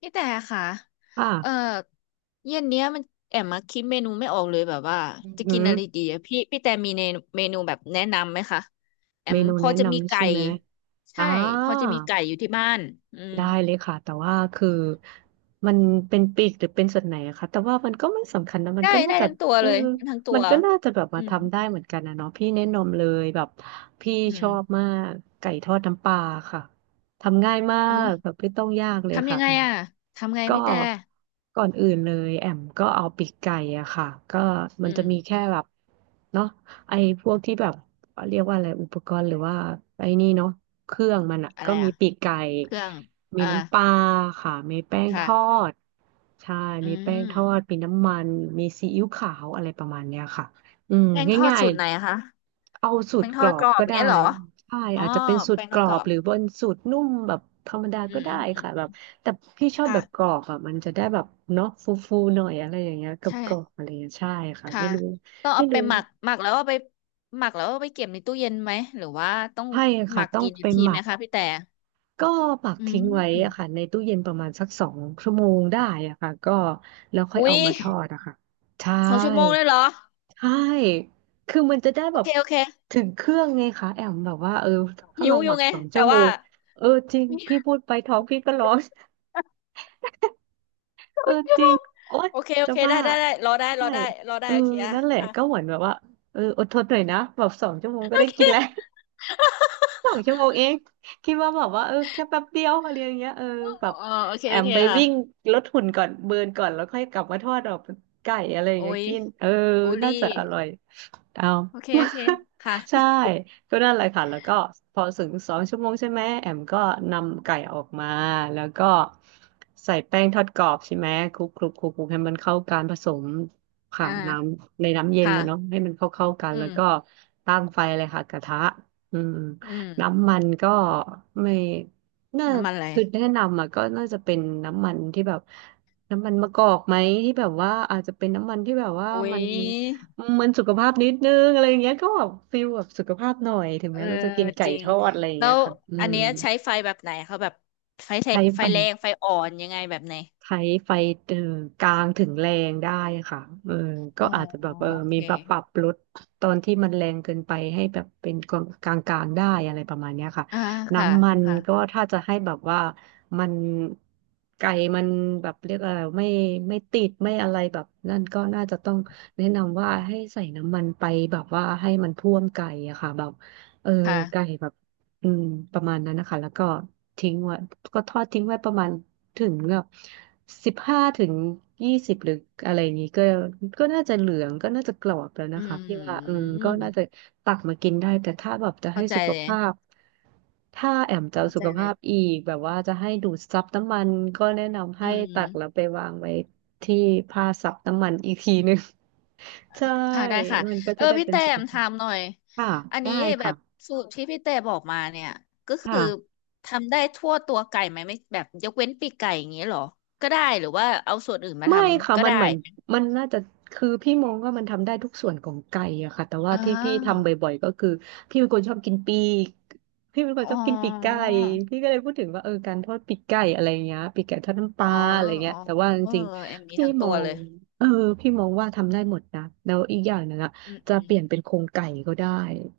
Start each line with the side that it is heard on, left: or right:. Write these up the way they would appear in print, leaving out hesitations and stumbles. left: พี่แต่ค่ะ เอ่อ
right: ค่ะ
left: เย็นเนี้ยมันแอมมาคิดเมนูไม่ออกเลยแบบว่าจะ
right: อื
left: กินอะ
right: ม
left: ไรดีอะพี่แต่มีเมนูแบบแนะนำไหมคะแอ
right: เม
left: ม
right: นู
left: พอ
right: แนะ
left: จะมี
right: นำ
left: ไก่
right: ใช่ไหม อ่า
left: ใช่พอจะมีไก่อยู่ที่บ้านอืม
right: ได้เลยค่ะแต่ว่าคือมันเป็นปีกหรือเป็นส่วนไหนอะคะแต่ว่ามันก็ไม่สำคัญนะมัน
left: ได้
right: ก็น่า
left: ได้
right: จะ
left: ทั้งตัว
right: เออ
left: เลยทั้งตั
right: มั
left: ว
right: นก็น่าจะแบบมา
left: อืม
right: ทำได้เหมือนกันนะเนาะพี่แนะนำเลยแบบพี่
left: อื
right: ชอ
left: ม
right: บมากไก่ทอดน้ำปลาค่ะทำง่ายมา
left: อุ้ย
right: กแบบไม่ต้องยากเลย
left: ทำยั
right: ค่ะ
left: งไง
right: แอม
left: อะทำไง
right: ก็
left: พี่แต่
right: ก่อนอื่นเลยแอมก็เอาปีกไก่อะค่ะก็มั
left: อื
right: นจะ
left: ม
right: มีแค่แบบเนาะไอ้พวกที่แบบเรียกว่าอะไรอุปกรณ์หรือว่าไอ้นี่เนาะเครื่องมันอะ
left: อะ
right: ก็
left: ไร
right: มี
left: อะ
right: ปีกไก่
left: เครื่อง
right: มี
left: อ่า
right: น้ำปลาค่ะมีแป้งท
left: ค่ะ
right: อดใช่
left: อื
right: มีแป้ง
left: ม
right: ทอดมีน้ำมันมีซีอิ๊วขาวอะไรประมาณเนี้ยค่ะอืม
left: แป้งทอด
right: ง่าย
left: สูตรไหนอะคะ
right: ๆเอาสูต
left: แป้ง
right: ร
left: ท
right: ก
left: อ
right: รอ
left: ดก
right: บ
left: รอบ
right: ก็
left: อย่าง
right: ได้
left: เงี้ยเหรอ
right: ใช่
left: อ๋อ
right: อาจจะเป็นสูต
left: แป้
right: ร
left: ง
right: ก
left: ทอ
right: ร
left: ด
right: อ
left: กรอ
right: บ
left: บ
right: หรือบนสูตรนุ่มแบบธรรมดา
left: อื
right: ก็
left: ม
right: ได้
left: อืม
right: ค่ะแบบแต่พี่ชอบแบ
left: ค่ะ
right: บกรอบอ่ะมันจะได้แบบเนาะฟูๆหน่อยอะไรอย่างเงี้ยกับ
left: ใช่
right: กรอบๆอะไรอย่างเงี้ยใช่ค่ะ
left: ค่ะ
right: ไม่รู้
left: ต้อง
right: ไม่
left: เอาไป
right: รู้
left: หมักแล้วเอาไปหมักแล้วเอาไปเก็บในตู้เย็นไหมหรือว่าต้อง
right: ใช่
left: ห
right: ค่ะ
left: มัก
right: ต้อง
left: กี่
right: ไป
left: นาที
right: หมั
left: ไหม
right: ก
left: คะพี่แต่
right: ก็ปัก
left: อื
right: ทิ้งไว้อะค่ะ
left: ม
right: ในตู้เย็นประมาณสักสองชั่วโมงได้อะค่ะก็แล้วค่อย
left: อุ้
right: เอา
left: ย
right: มาทอดอะค่ะใช่
left: สองชั่วโมงเลยเหรอ
right: ใช่คือมันจะได้
left: โอ
right: แบบ
left: เคโอเค
right: ถึงเครื่องไงคะแอมแบบว่าถ้า
left: หิ
right: เรา
left: วอ
right: ห
left: ยู่
right: มัก
left: ไง
right: สอง
left: แต่
right: ชั่วโม
left: ว่า
right: งเออจริงพี่ พูดไปท้องพี่ก็ร้อง เออ
left: ชั่
right: จ
left: วโม
right: ริง
left: ง
right: โอ๊ย
left: โอเคโอ
right: จะ
left: เคได้
right: ว่า
left: ได้ได้รอได้ร
right: ใช่
left: อได้รอ
right: เอ
left: ได้
right: อ
left: โอเคอ่ะ
right: นั่นแหละ
left: อ่ะ
right: ก็เหมือนแบบว่าอดทนหน่อยนะแบบสองชั่วโมงก็
left: โอ
right: ได้
left: เค
right: กินแล้ว 2 ชั่วโมงเอง คิดว่าแบบว่าแค่แป๊บเดียวอะไรอย่างเงี้ยแบบ
left: เออโอเค
right: แอ
left: โอ
right: ม
left: เค
right: ไป
left: ค่ะ
right: วิ่งลดหุ่นก่อนเบิร์นก่อนแล้วค่อยกลับมาทอดดอกไก่อะไรอย่าง
left: โอ้
right: เงี้ย
left: ย
right: กิน
left: บูลลี่
right: น่าจะอร่อย เอา
left: โอเคโอเคค่ะ
right: ใช่ก็นั่นแหละค่ะแล้วก็พอถึงสองชั่วโมงใช่ไหมแอมก็นำไก่ออกมาแล้วก็ใส่แป้งทอดกรอบใช่ไหมคลุกคลุกคลุกคลุกให้มันเข้ากันผสม ผ่า
left: อ่า
right: นน้ำในน้ำเย็น
left: ค่ะ
right: นะเนาะให้มันเข้ากัน
left: อื
right: แล้ว
left: ม
right: ก็ตั้งไฟเลยค่ะกระทะอืม
left: อืม
right: น้ำมันก็ไม่น่า
left: น้ำมันอะไร
right: คือแนะนำอ่ะก็น่าจะเป็นน้ำมันที่แบบน้ำมันมะกอกไหมที่แบบว่าอาจจะเป็นน้ำมันที่แบบว่า
left: อุ้
right: มั
left: ย
right: น มันสุขภาพนิดนึงอะไรอย่างเงี้ยก็แบบฟิลแบบสุขภาพหน่อยถึง
left: เอ
right: แม้
left: อ
right: เราจะกินไก่
left: จริง
right: ทอดอะไรอย่าง
left: แล้
right: เงี้ย
left: ว
right: ค่ะอื
left: อัน
right: ม
left: เนี้ยใช้ไฟแบบไหนเขาแบบไฟแท
right: ใช้
left: ไฟ
right: ไป
left: แรงไฟอ่อนยังไงแบบไหน
right: ใช้ไฟเออกลางถึงแรงได้ค่ะเออก็
left: อ๋อ
right: อาจจะแบ
left: โอ
right: บมี
left: เค
right: แบบปรับลดตอนที่มันแรงเกินไปให้แบบเป็นกลางกลางๆได้อะไรประมาณเนี้ยค่ะ
left: อ่าค่ะ
right: น้ำมัน
left: ค่ะ
right: ก็ถ้าจะให้แบบว่ามันไก่มันแบบเรียกอะไรไม่ติดไม่อะไรแบบนั่นก็น่าจะต้องแนะนำว่าให้ใส่น้ำมันไปแบบว่าให้มันท่วมไก่อะค่ะแบบเออไก่
left: ค่ะ
right: แบบอืมประมาณนั้นนะคะแล้วก็ทิ้งไว้ก็ทอดทิ้งไว้ประมาณ ถึงแบบ15 ถึง 20หรืออะไรอย่างนี้ก็ก็น่าจะเหลืองก็น่าจะกรอบแล้ว
left: อื
right: นะคะพี่ว่าก็น่าจะ
left: ม
right: ตักมากินได้แต่ถ้าแบบจะให้
left: เข้าใจ
right: สุข
left: เลย
right: ภาพถ้าแอมจะเอา
left: เข้า
right: สุ
left: ใจ
right: ข
left: เล
right: ภา
left: ย
right: พอีกแบบว่าจะให้ดูดซับน้ำมันก็แนะนำ
left: อื
right: ให้
left: ม
right: ตักแล้วไปวางไว้ที่ผ้าซับน้ำมันอีกทีนึง ใช่
left: ค่ะได้ค่ะ
right: มันก็
left: เอ
right: จะ
left: อ
right: ได้
left: พี่
right: เป็น
left: แต้
right: สุข
left: ม
right: ภา
left: ถา
right: พ
left: มหน่อย
right: ค่ะ
left: อัน
right: ได้
left: นี้แบบ
right: ค่ะ
left: สูตรที่พี่แต้บอกมาเนี่ยก็คือ
right: ค่ะ
left: ทำได้ทั่วตัวไก่ไหมไม่แบบยกเว้นปีกไก่อย่างนี้เหรอก็ได้หรือว่าเอาส่วนอื่นมาท
right: ไม่ค่ะ
left: ำก็
right: มัน
left: ได้
right: เหมือนมันน่าจะคือพี่มองว่ามันทำได้ทุกส่วนของไก่อะค่ะแต่ว่า
left: อ่
right: ที่พี่ทำ
left: า
right: บ่อยๆก็คือพี่เป็นคนชอบกินปีกพี่เป็นค
left: อ๋
right: น
left: อ
right: ชอบกินปีกไก่พี่ก็เลยพูดถึงว่าการทอดปีกไก่อะไรเงี้ยปีกไก่ทอดน้ำป
left: อ๋อ
right: ลาอะไรเงี้
left: อ๋
right: ย
left: อ
right: แต่ว่าจ
left: เออ
right: ริง
left: แอม
right: ๆ
left: มีทั้งตัวเลย
right: เออพี่มองว่าทำได้หมดนะแล้วอีกอย่างหนึงอะ
left: อืม
right: จะ
left: อืม
right: เปลี่ยนเป็นโครงไก่ก็ได้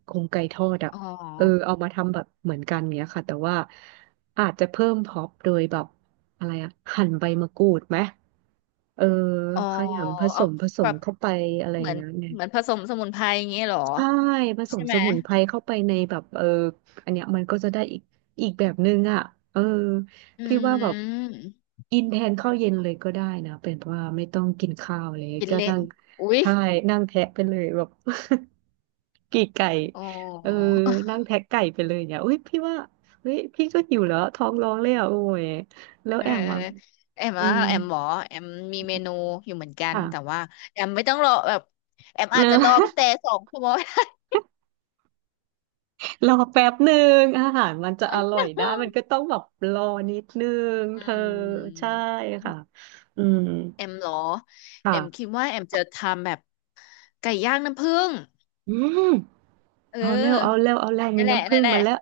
right: โครงไก่ทอดอะ
left: อ๋อ
right: เอามาทำแบบเหมือนกันเงี้ยค่ะแต่ว่าอาจจะเพิ่มพร็อพโดยแบบอะไรอะหั่นใบมะกรูดไหม เออ
left: อ๋อ
right: ขยำผส
left: เอา
right: มผส
left: แบ
right: ม
left: บ
right: เข้าไปอะไร
left: เห
right: อ
left: มื
right: ย่า
left: อ
right: ง
left: น
right: เงี้ยเน
left: เหมือนผสมสมุนไพรอย่างเงี้ยเหรอ
right: ใช่ผส
left: ใช่
right: ม
left: ไห
right: ส
left: ม
right: มุนไพรเข้าไปในแบบอันเนี้ยมันก็จะได้อีกแบบนึงอ่ะเออ
left: อื
right: พี่ว่าแบบ
left: ม
right: กินแทนข้าวเย็นเลยก็ได้นะเป็นเพราะว่าไม่ต้องกินข้าวเลย
left: กิน
right: ก็
left: เล่
right: นั่
left: น
right: ง
left: อุ๊ย
right: ใช่นั่งแทะไปเลยแบบ กี่ไก่
left: อ๋อ
right: เออนั่ งแทะไก่ไปเลยเนี่ยอุ้ยพี่ว่าเฮ้ยพี่ก็หิวแล้วท้องร้องเลยอ่ะโอ้ยแล้ว
left: เออ
right: แอมอ่ะ
left: แอม
right: มี
left: ว่าแอมหมอแอมมีเมนูอยู่เหมือนกัน
right: ค่ะ
left: แต่ ว่าแอมไม่ต้องรอแบบแอมอา
right: เน
left: จจะ
right: อะ
left: รอพี่แต่สองชั่วโมง
right: รอแป๊บหนึ่งอาหารมันจะอร่อยได้มันก็ ต้องแบบรอนิดนึงเธ
left: อื
right: อใช่
left: ม
right: ค่ะอืม
left: แอมเหรอแอมคิด
right: ค่ะ
left: ว่าแอมจะทำแบบไก่ย่างน้ำผึ้ง
right: อืม
left: เอ
right: เอาเร็วเอาเร็
left: อ
right: วเอาเร็วมี
left: นั่นแหละ
right: น้ำผึ้
left: นั่
right: ง
left: นแหละ
right: มาแล้ว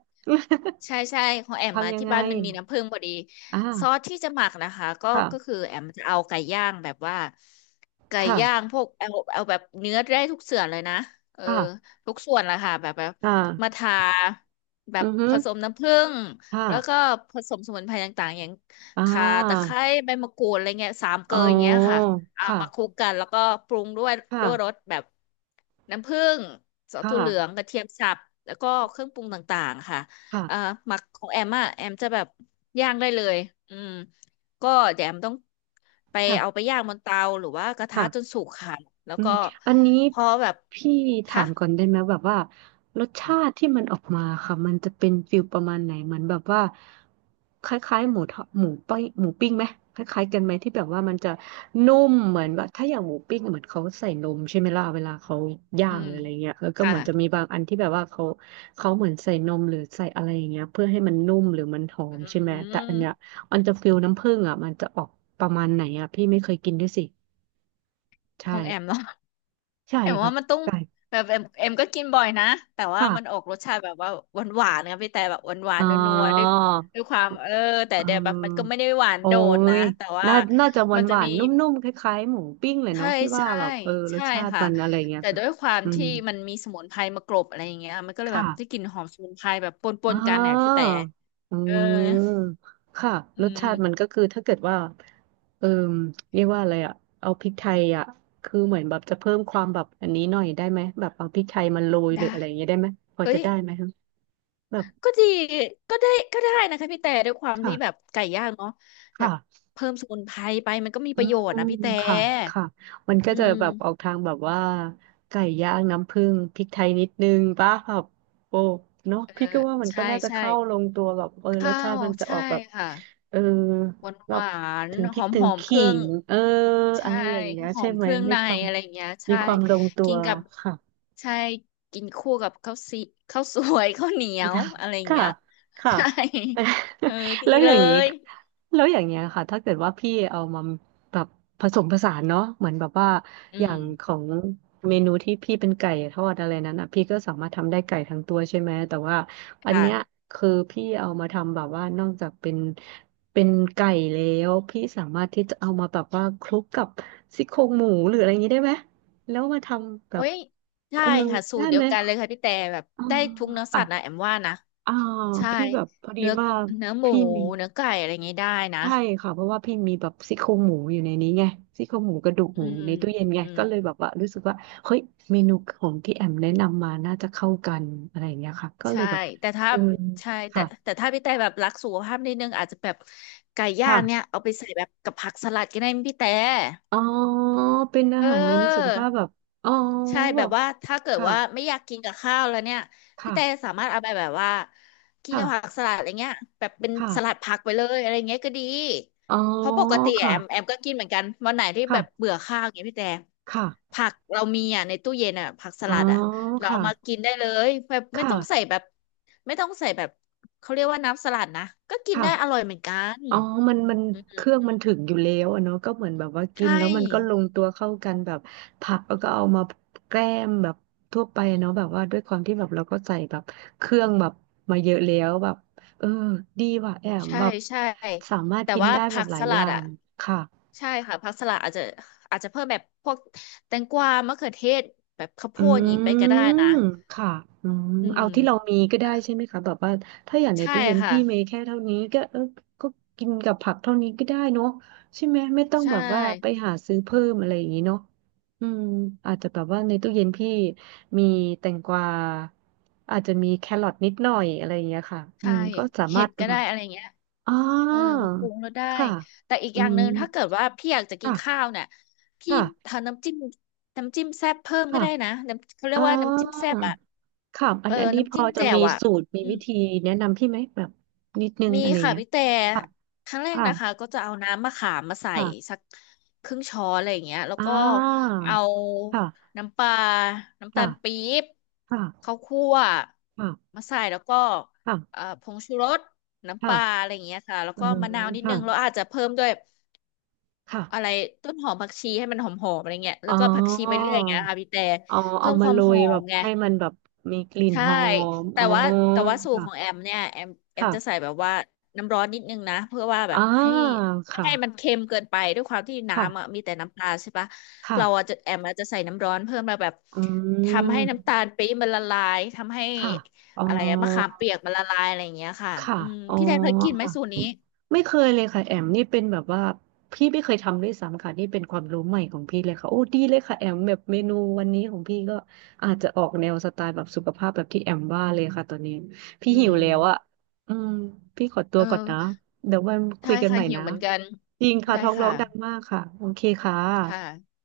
left: ใช่ใช่ของแอ มมา
right: ทำยัง
left: ที่
right: ไง
left: บ้านมันมีน้ำผึ้งพอดี
right: อ่า
left: ซอสที่จะหมักนะคะก็ก็คือ
right: ค่ะ
left: แอมจะเอาไก่ย่างแบบว่าไก่ย่าง
right: ค่ะ
left: พวกเอาเอาแบบเนื้อได้ทุกส่วนเลยนะเออ
right: ค่ะ
left: ทุกส่วนแหละค่ะแบบแบบ
right: อ
left: มา
right: ่า
left: ทาแบ
right: อื
left: บ
right: อฮึ
left: ผสมน้ำผึ้ง
right: ค่ะ
left: แล้วก็ผสมสมุนไพรต่างๆอย่าง
right: อ่
left: ข่าตะไค
right: า
left: ร้ใบมะกรูดอะไรเงี้ยสามเก
right: อ๋
left: ลออย่างเงี้ย
right: อ
left: ค่ะเอามาคลุ
right: ค่ะ
left: กกันแล้วก็ปรุงด้วยด้วยรส
right: ค่ะ
left: แบบน้ำผึ้งซอส
right: ค่ะ
left: ถั่วเหลืองกระเทียมสับแล้วก็เครื่องปรุงต่างๆค่ะ อ่า
right: ค่ะ
left: หมักของแอมอ่ะแอมจะแบบย่างได้เลยอืมก็เดี๋ยวแอมต้องไปเอาไปย่างบนเตาหรือว่ากระทะ
right: ค่ะ
left: จนสุกค่ะแล้ว
right: อืม
left: ก็
right: อันนี้
left: พอแบบ
right: พี่ถา
left: คะ
right: มก่อนได้ไหมแบบว่ารสชาติที่มันออกมาค่ะมันจะเป็นฟิลประมาณไหนเหมือนแบบว่าคล้ายๆหมูทอดหมูปิ้งไหมคล้ายๆกันไหมที่แบบว่ามันจะนุ่มเหมือนแบบถ้าอย่างหมูปิ้งอะเหมือนเขาใส่นมใช่ไหมล่ะเวลาเขาย่า
left: อื
right: งห
left: ม
right: รืออะไรเงี้ยแล้วก็เห
left: ค่ะ
right: มือนจะมีบางอันที่แบบว่าเขาเหมือนใส่นมหรือใส่อะไรอย่างเงี้ยเพื่อให้มันนุ่มหรือมันหอมใช่ไหม
left: อื
right: แต่อันเนี้ย
left: ม
right: มันจะฟิลน้ำผึ้งอ่ะมันจะออกประมาณไหนอ่ะพี่ไม่เคยกินด้วยสิ
left: ข
right: ใช่
left: องแอมเนาะ
right: ใช่
left: แอมว่า
right: ค่ะ
left: มันต้อง
right: ่
left: แบบแอมก็กินบ่อยนะแต่ว่ามันอ
right: ค่ะ
left: อกรสชาติแบบว่าหวานหวานนะพี่แต่แบบหวานหวาน
right: อ๋อ
left: นัวๆด้วยด้วยความเออแต่
right: เ
left: เดี๋ยวแบบมันก็
right: ออ
left: ไม่ได้หวาน
right: โอ้
left: โดดนะ
right: ย
left: แต่ว่า
right: น่าจะหวา
left: มั
right: น
left: น
right: ห
left: จะ
right: วา
left: มี
right: นนุ่มๆคล้ายๆหมูปิ้งเลย
left: ใช่
right: เนาะพี่ว่า
left: ใช่
right: แบบเออรส
left: ใช่
right: ชาติ
left: ค่ะ
right: มันอะไรเงี้ย
left: แต่
right: ค่ะ
left: ด้วยความ
right: อืม
left: ที่มันมีสมุนไพรมากรบอะไรอย่างเงี้ยมันก็เลยแบ
right: ค่ะ
left: บได้กลิ่นหอมสมุนไพรแบบปนป
right: อ๋อ
left: นกันเนี่ยพี่แต่
right: อื
left: เออ
right: มค่ะ
left: อื
right: รสชาติมัน
left: ม
right: ก็คือถ้าเกิดว่าเออเรียกว่าอะไรอะเอาพริกไทยอะคือเหมือนแบบจะเพิ่มความแบบอันนี้หน่อยได้ไหมแบบเอาพริกไทยมาโรยหรือ
left: ได้
right: อะไรอย่างเงี้ยได้ไหมพอ
left: เฮ้
right: จะ
left: ย
right: ได้ไหมคะแบบ
left: ก็ดีก็ได้ก็ได้นะคะพี่แต่ด้วยความที่แบบ
right: ค่ะ
left: ไก่ย่างเนาะแบบ
right: ค่ะ
left: เพิ่มสมุนไพรไปมันก็มี
right: อื
left: ประโย
right: ม
left: ชน์นะพี่แต่
right: ค่ะค่ะมัน
left: อื
right: ก็จะแบบออก
left: ม
right: ทางแบบว่าไก่ย่างน้ำผึ้งพริกไทยนิดนึงป่ะแบบโอ้เนาะ
left: เออ
right: พี่ก็ว่ามันก็
left: ใช่
right: น่าจะ
left: ใช่
right: เข้าลงตัวแบบเออรส
left: ข้า
right: ชา
left: ว
right: ติมันจะอ
left: ใช่
right: อกแบบ
left: ค่ะ
right: เออ
left: หวาน
right: แบ
left: ห
right: บ
left: วาน
right: ถึงพ
left: ห
right: ริก
left: อม
right: ถึ
left: ห
right: ง
left: อมเค
right: ขิ
left: รื่อง
right: งเอออะ
left: ใช่
right: ไรอย่างเงี้ย
left: หอ
right: ใช่
left: ม
right: ไห
left: เค
right: ม
left: รื่อง
right: มี
left: ใน
right: ความ
left: อะไรอย่างเงี้ย
right: มี
left: ใช่
right: ความลงตั
left: กิ
right: ว
left: นกับ
right: ค่ะ
left: ใช่กินคู่กับข้าวซีข้าวสวย ข้าวเหนียว
right: ค่
left: อะไรอย่าง
right: ะ
left: เงี้ย
right: ค่ะ
left: ใช่เออ ดี
right: แล้วอ
left: เล
right: ย่างนี้
left: ย
right: แล้วอย่างเงี้ยค่ะถ้าเกิดว่าพี่เอามาแบบผสมผสานเนาะเหมือนแบบว่า
left: อื
right: อย่า
left: ม
right: งของเมนูที่พี่เป็นไก่ทอดอะไรนั้นอ่ะพี่ก็สามารถทำได้ไก่ทั้งตัวใช่ไหมแต่ว่าอัน
left: ค่ะ
right: เนี้ยคือพี่เอามาทำแบบว่านอกจากเป็นไก่แล้วพี่สามารถที่จะเอามาแบบว่าคลุกกับซี่โครงหมูหรืออะไรอย่างนี้ได้ไหมแล้วมาทำแบ
left: โอ้
right: บ
left: ยใช่
right: เออ
left: ค่ะสู
right: ได้
left: ตรเดีย
right: ไหม
left: วกันเลยค่ะพี่แต่แบบ
right: อ๋อ
left: ได้ทุกเนื้อสัตว์นะแอมว่านะ
right: อ่า
left: ใช่
right: พี่แบบพอดี
left: เนื้อ
right: ว่า
left: เนื้อหมู
right: พี่มี
left: เนื้อไก่อะไรอย่างงี้ได้นะ
right: ใช่ค่ะเพราะว่าพี่มีแบบซี่โครงหมูอยู่ในนี้ไงซี่โครงหมูกระดูก
left: อื
right: หมูอ
left: ม
right: ยู่ในตู้เย็นไง
left: อืม
right: ก็เลยแบบว่ารู้สึกว่าเฮ้ยเมนูของที่แอมแนะนำมาน่าจะเข้ากันอะไรอย่างเงี้ยค่ะก็เล
left: ใช่
right: ยแบบ
left: แต่ถ้า
right: เออ
left: ใช่แต่
right: ค่ะ
left: แต่ถ้าพี่แต่แบบรักสุขภาพนิดนึงอาจจะแบบไก่ย่างเนี่ย
right: ค่ะ
left: เอาไปใส่แบบกับผักสลัดก็ได้มั้ยพี่แต่
right: อ๋อเป็นอา
left: เออ
right: หารเมนูสุขภาพแบบอ๋อ
left: ใช่
right: แบ
left: แบบ
right: บ
left: ว่าถ้าเกิด
right: ค่ะ
left: ว่าไม่อยากกินกับข้าวแล้วเนี่ยพี่
right: ค่ะ
left: แต่สามารถเอาไปแบบว่ากิน
right: ค่ะ
left: กับผักสลัดอะไรเงี้ยแบบเป็น
right: ค่ะ
left: สลัดผักไปเลยอะไรเงี้ยก็ดี
right: อ๋อ
left: เพราะปกติแอ
right: ค่ะ
left: มแอมก็กินเหมือนกันวันไหนที่แบบ
right: ค่ะ
left: เบื่อข้าวอย่างเงี้ยพี่แต่
right: ค่ะ
left: ผักเรามีอ่ะในตู้เย็นอ่ะผักส
right: อ๋อ
left: ลัดอ่ะเรา
right: ค่ะ
left: เอามากินได้เลยแบบไม่
right: ค่ะ
left: ต้องใส่แบบไม่ต้องใส่แบบเขาเรียกว่าน้ำสลัดนะก็กินได้อร่
right: ค่ะ
left: อยเหมือนกัน
right: อ๋อมันเครื่องมันถึงอยู่แล้วอะเนาะก็เหมือนแบบว่ากิน
left: ใช่
right: แล้วมันก็ลงตัวเข้ากันแบบผักแล้วก็เอามาแกล้มแบบทั่วไปเนาะแบบว่าด้วยความที่แบบเราก็ใส่แบบเครื่องแบบมาเยอะแล้วแบบเออดีว่ะแอม
left: ใช่
right: แบบ
left: ใช่
right: สามารถ
left: แต่
right: กิน
left: ว่า
right: ได้แบ
left: ผั
right: บ
left: ก
right: หลา
left: ส
right: ยอ
left: ลัด
right: ย่า
left: อ่ะ
right: งค่ะ
left: ใช่ค่ะผักสลัดอาจจะอาจจะเพิ่มแบบพวกแตงกวามะเขือเทศแบบข้าวโพ
right: อื
left: ดอย่างนี้ไปก็ได้
right: ม
left: นะ
right: ค่ะอืม
left: อืม
right: เอาที่เรามีก็ได้
left: อ่ะ
right: ใช่ไหมคะแบบว่าถ้าอย่างใน
left: ใช่
right: ตู้เย็น
left: ค่ะ
right: พี่เมีแค่เท่านี้ก็เออก็กินกับผักเท่านี้ก็ได้เนาะใช่ไหมไม่ต้อง
left: ใช่
right: แบบว่าไปหาซื้อเพิ่มอะไรอย่างนี้เนาะอืมอาจจะแบบว่าในตู้เย็นพี่มีแตงกวาอาจจะมีแครอทนิดหน่อยอะไรอย่างเงี้ยค่ะอื
left: ใช่
right: มก็สา
left: เห็
right: มาร
left: ด
right: ถ
left: ก็ได้อะไรเงี้ย
right: อ๋อ
left: เออมาปรุงแล้วได้
right: ค่ะ
left: แต่อีก
right: อื
left: อย่างห
right: ม
left: นึ่งถ้าเกิดว่าพี่อยากจะกิน
right: ค่ะ
left: ข้าวเนี่ยพี่
right: ค่ะ
left: ทำน้ำจิ้มน้ำจิ้มแซ่บเพิ่มก็
right: ค่ะ
left: ได้นะน้ำเขาเรีย
right: อ๋อ
left: กว่าน้ำจิ้มแซ่บอ่ะ
right: ค่ะอั
left: เอ
right: น
left: อ
right: อันนี้พ
left: น้ำจิ้
right: อ
left: ม
right: จะ
left: แจ่
right: มี
left: วอ่ะ
right: สูตรมีวิธีแนะนำพี่ไหมแบบนิดนึง
left: มี
right: อะไร
left: ค่ะ
right: เงี้ย
left: พี่แต่
right: ค่ะ
left: ครั้งแรก
right: ค่ะ
left: นะคะก็จะเอาน้ำมะขามมาใส่สั
right: ค่ะ
left: กครึ่งช้อนอะไรอย่างเงี้ยแล้ว
right: อ่า
left: ก็เอา
right: ค่ะ
left: น้ำปลาน้ำตาล
right: ค่ะ
left: ปี๊บ
right: ค่ะ
left: ข้าวคั่ว
right: ค่ะ
left: มาใส่แล้วก็
right: ค่ะ
left: ผงชูรสน้ำป
right: ค่ะ
left: ลาอะไรอย่างเงี้ยค่ะ แล้ว
right: อื
left: ก็
right: ม
left: มะนาวนิด
right: ค่ะ
left: นึงแล้วอาจจะเพิ่มด้วย
right: ค่ะ
left: อะไรต้นหอมผักชีให้มันหอมๆอะไรเงี้ยแล้
right: อ๋อ
left: วก็ผักชีไปเรื่อยอย่างเงี้ยค่ะพี่แต่
right: เอาเอา
left: เพิ่ม
right: มา
left: ความ
right: โร
left: หอ
right: ยแบ
left: ม
right: บ
left: ไง
right: ให้มันแบบมีกลิ่น
left: ใช่
right: หอม
left: แต่
right: อ๋อ
left: ว่าแต่ว่าสูตรของแอ
right: ค่ะ
left: มเนี่ยแอมจะใส่
right: ค่ะ
left: แบบว่าน้ำร้อนนิดนึงนะเพื่อว่าแบ
right: อ่า
left: บให้ไม่
right: ค่ะ
left: ให้มันเค็มเกินไปด้วยความที่น้ำอ่ะ
right: ค่ะ
left: มีแต่น้ำตาลใช่ปะ
right: ค่ะ
left: เราอาจจะแอมอาจจะใส่น้ำร้อนเพิ่มมาแบบ
right: อื
left: ทำให้น้ำตา
right: ม
left: ลปี๊บมันละลายทำให้
right: ค่ะอ๋อ
left: อะไรอะมะขามเปียกมันละลายอะไรอย่างเงี้ยค่ะ
right: ค่ะ
left: อืม
right: อ๋อ
left: พี่แทนเคยกินไหม
right: ค่ะ
left: สูตรนี้
right: ไม่เคยเลยค่ะแอมนี่เป็นแบบว่าพี่ไม่เคยทำด้วยซ้ำค่ะนี่เป็นความรู้ใหม่ของพี่เลยค่ะโอ้ดีเลยค่ะแอมแบบเมนูวันนี้ของพี่ก็อาจจะออกแนวสไตล์แบบสุขภาพแบบที่แอมว่าเลยค่ะตอนนี้พี่
left: อื
right: หิวแล้วอะ
left: ม
right: อืมพี่ขอตั
left: เอ
right: ว
left: อ
right: ก่อนนะเดี๋ยววันคุ
left: ใช่
right: ยกัน
left: ค่ะ
right: ใหม่
left: หิว
right: นะ
left: เหมือนกัน
right: จริงค่ะ
left: ได้
right: ท้องร้อ
left: ค่ะ
right: งดังมากค่ะโอเคค่ะ
left: ค่ะ